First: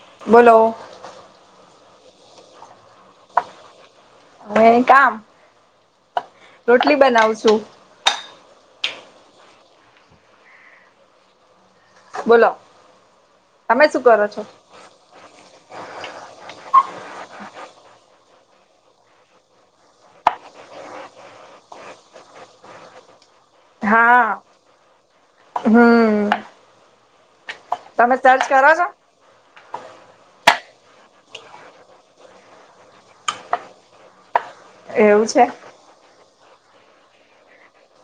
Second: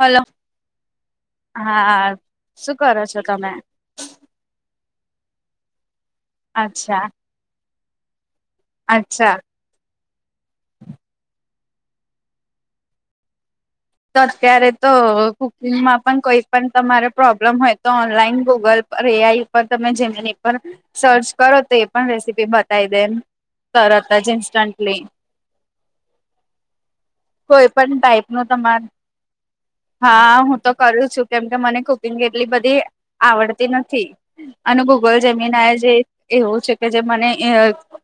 Hello બોલો હા શું કરો છો તમે? હવે કામ અચ્છા રોટલી બનાવ છું. અચ્છા બોલો તમે શું કરો છો તરસ્યારે તો કુકિંગમાં પણ કોઈ પણ તમારે પ્રોબ્લેમ હોય તો ઓનલાઈન ગૂગલ પર એ આઈ તમે જેમની પર સર્ચ કરો તો એ પણ રેસીપી બતાવી દેમ તરત જ હા ઇન્સ્ટંન્ટલી હમ કોઈ પણ તમે ટાઈપ નો સર્ચ કરો તમાર છો હા હું તો કરું છું કેમકે મને કુકિંગ એટલી બધી આવડતી નથી અને ગૂગલ એવું છે જીમીનાઈ જે એવું છે કે જે મને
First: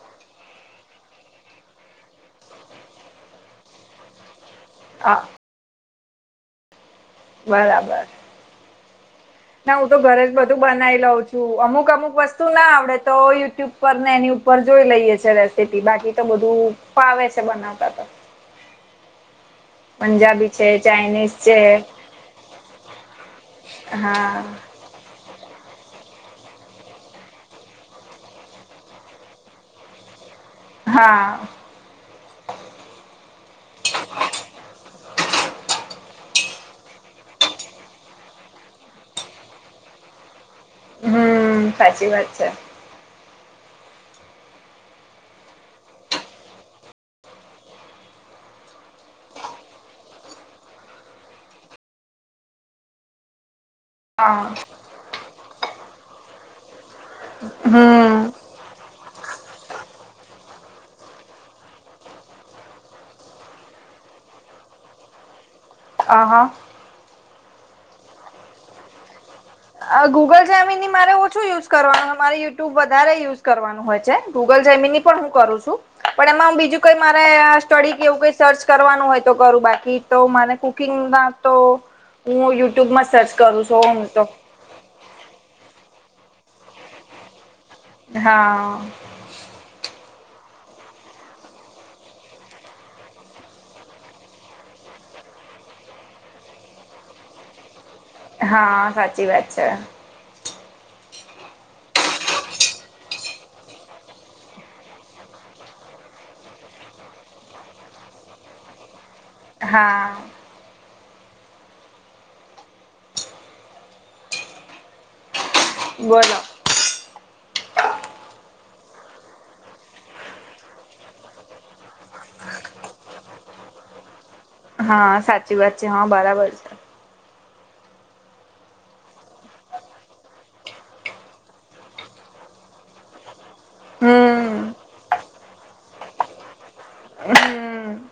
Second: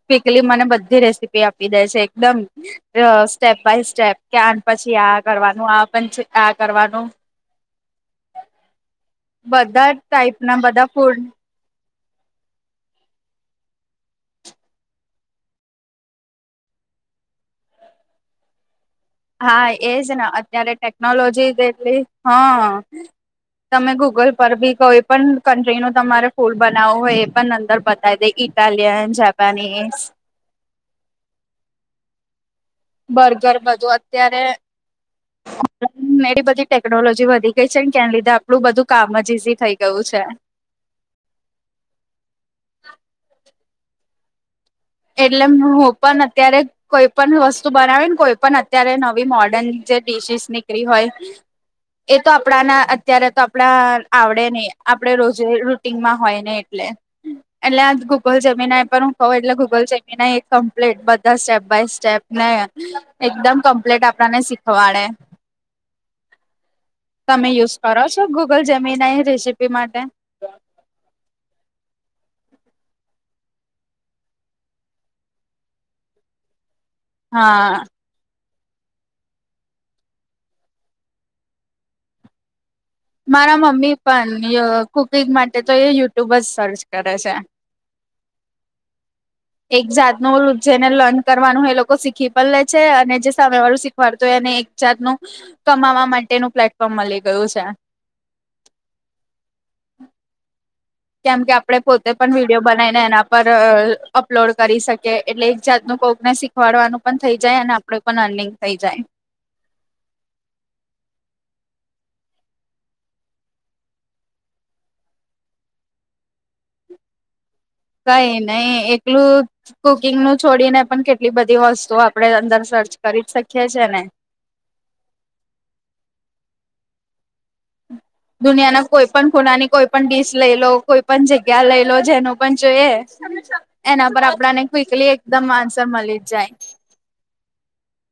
ક્વિકલી મને બધી રેસીપી આપી દે છે એકદમ સ્ટેપ બાય સ્ટેપ કે આ પછી આ હા કરવાનું આ આ કરવાનું. બરાબર ના હું બધા તો ઘરે જ ટાઈપ બધું ના બધા બનાવી લઉં ફૂડ છું. અમુક અમુક વસ્તુ ના આવડે તો યુટ્યુબ પર ને એની ઉપર જોઈ લઈએ છે રેસીપી બાકી તો બધું વે છે બનાવતા તો. હા એજ ને પંજાબી છે અત્યારે ચાઇનીઝ છે ટેકનોલોજીટલી હા તમે ગૂગલ હા પર બી કોઈ પણ કન્ટ્રી ન તમારે ફૂલ બનાવવું હોય એ પણ અંદર બતાવી દે ઇટાલિયન જાપાનીઝ હા બર્ગર બધું અત્યારે એવી બધી ટેકનોલોજી વધી ગઈ છે ને કેના લીધે આપણું બધું કામ જ ઈઝી થઈ ગયું છે. હમ સાચી વાત છે એટલે હું પણ અત્યારે કોઈ પણ વસ્તુ બનાવી ને કોઈ પણ અત્યારે નવી મોર્ડન જે ડડીશીસ નીકળી હોય એ તો આપણાના અત્યારે તો આપણા આવડે હા નહ આપડે રોજે રૂટીનમાં હોય ને એટલે એટલે આ હમ ગૂગલ જમીના પર હું કઉું એટલે ગૂગલ જમીના કમ્પ્લીટ બધા સ્ટેપ બાય સ્ટેપ ને એકદમ કમ્પ્લીટ આપણને શીખવાડે. આ હા તમે યુઝ કરો છો ગૂગલ જમીન રેસીપી? માટે આ ગૂગલ જમીનની મારે ઓછું યુઝ કરવાનું મારે યુટ્યુબ વધારે યુઝ કરવાનું હોય છે ગુગલ જેમીની પણ હું કરું છું પણ એમાં બીજું કઈ મારે હા સ્ટડી કેવું કઈ સર્ચ કરવાનું હોય તો કરું બાકી તો મને કુકિંગ ના તો હું યુ મારા મમ્મી પણ ય કુકિંગ માટે તો એ યુટ્યુબ જ સર્ચ કરે છે. હા. હ એક જાતનું ઓલુ જેને લર્ન કરવાનું એ લોકો શીખી પલ લે છે અને જે સામે વાળું શીખવાડતું હોય એને એક જાત નું કમાવા માટેનું પ્લેટફોર્મ મલી ગયું છે. હા સાચી વાત છે. કેમ કે આપડે પોતે પણ વિડીયો બનાઈને એના પર અપલોડ કરી શકીએ એટલે એક જાતનું કોકને શીખ વડવાનું પન થઇ જાય અને આપડુ પન અર્નિંગ થઈ જાય. હા. બોલો. કઈ નહી એકલું કુકિંગ નું છોડીને પન કેટલી બધી વસ્તુ આપડે અંદર સર્ચ કરી જ શકીએ છીએ ને. હા સાચી વાત છે હા બરાબર છે. દુનિયાના કોઈ પન ખૂનાની કોઈ પન ડીશ લઈ લો કોઈ પન જગ્યા લઈ લો જેનું પન જોઈએ એના પર હમ આપડાને ક્વિકલી એકદમ આન્સર મલી જ જાય. હમ.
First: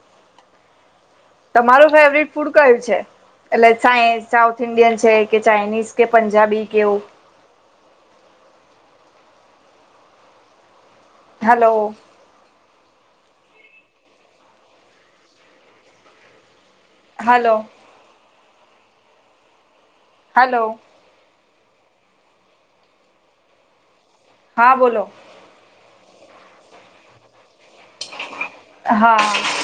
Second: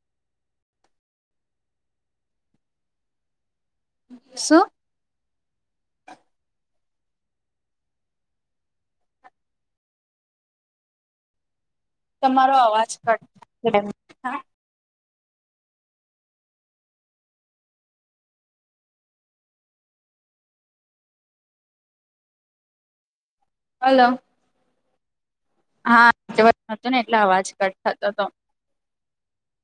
તમારું ફેવરીટ ફૂડ કયું છે એટલે સાઈ સાઉથ શું ઇન્ડિયન છે કે ચાઇનીઝ કે પંજાબી કે એવુ. હલો. તમારો અવાજ કટ [unintelligible] એમ. હલો. હલો. હલો. હા બોલો. હા [unintelligible] હતો ને એટલે અવાજ કટ થતોતો. હા.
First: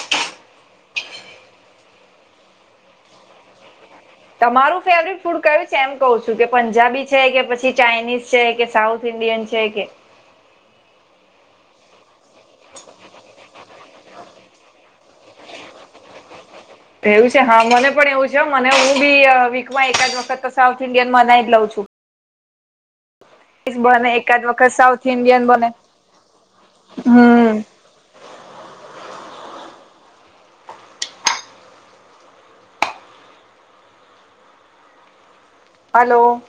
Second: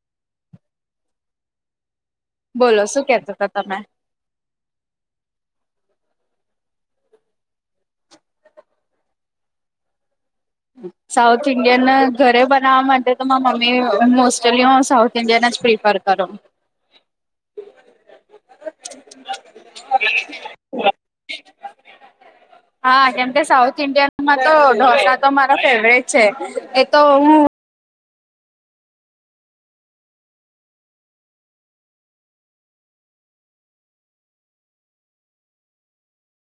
બોલો શું કેતાતા તમે? તમારું ફેવરીટ ફૂડ કયું છે એમ કહું છું કે પંજાબી છે કે પછી ચાઇનીઝ છે કે સાઉથ ઈન્ડિયન છે કે સાઉથ ઈન્ડિયન ઘરે બનાવા માટે તો મા મમ્મી મોસ્ટલી હું સાઉથ ઈન્ડિયન જ પ્રીફ કર કરો એવું છે હા મને પણ એવું છે હો મને હું બી અ વીકમાં એક જ વખત તો સાઉથ ઇન્ડિયન બનાઈ જ લઉં છું. હા કેમકે સાઉથ બને ઇન્ડિયનમાં એકાદ તો વખત સાઉથ ઢોસા તો ઇન્ડિયન મારા બને ફેવરેટ છે એ તો હું હમ હલો.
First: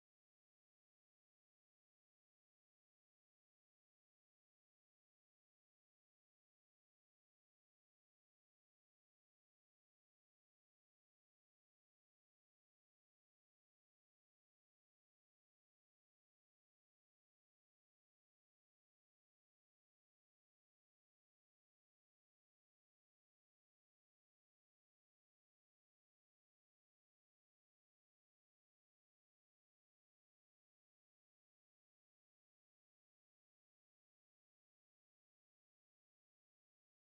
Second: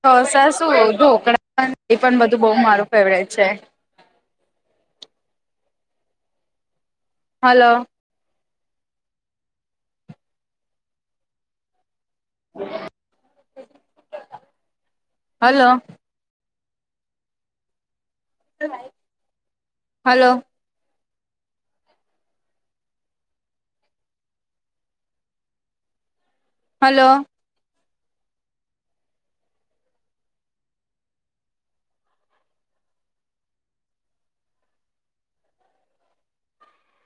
ઢોસા શું ઢોકળા પન એ પન બધું બઉ મારું ફેવરેટ છે. હલો. હલો. હલો. હલો.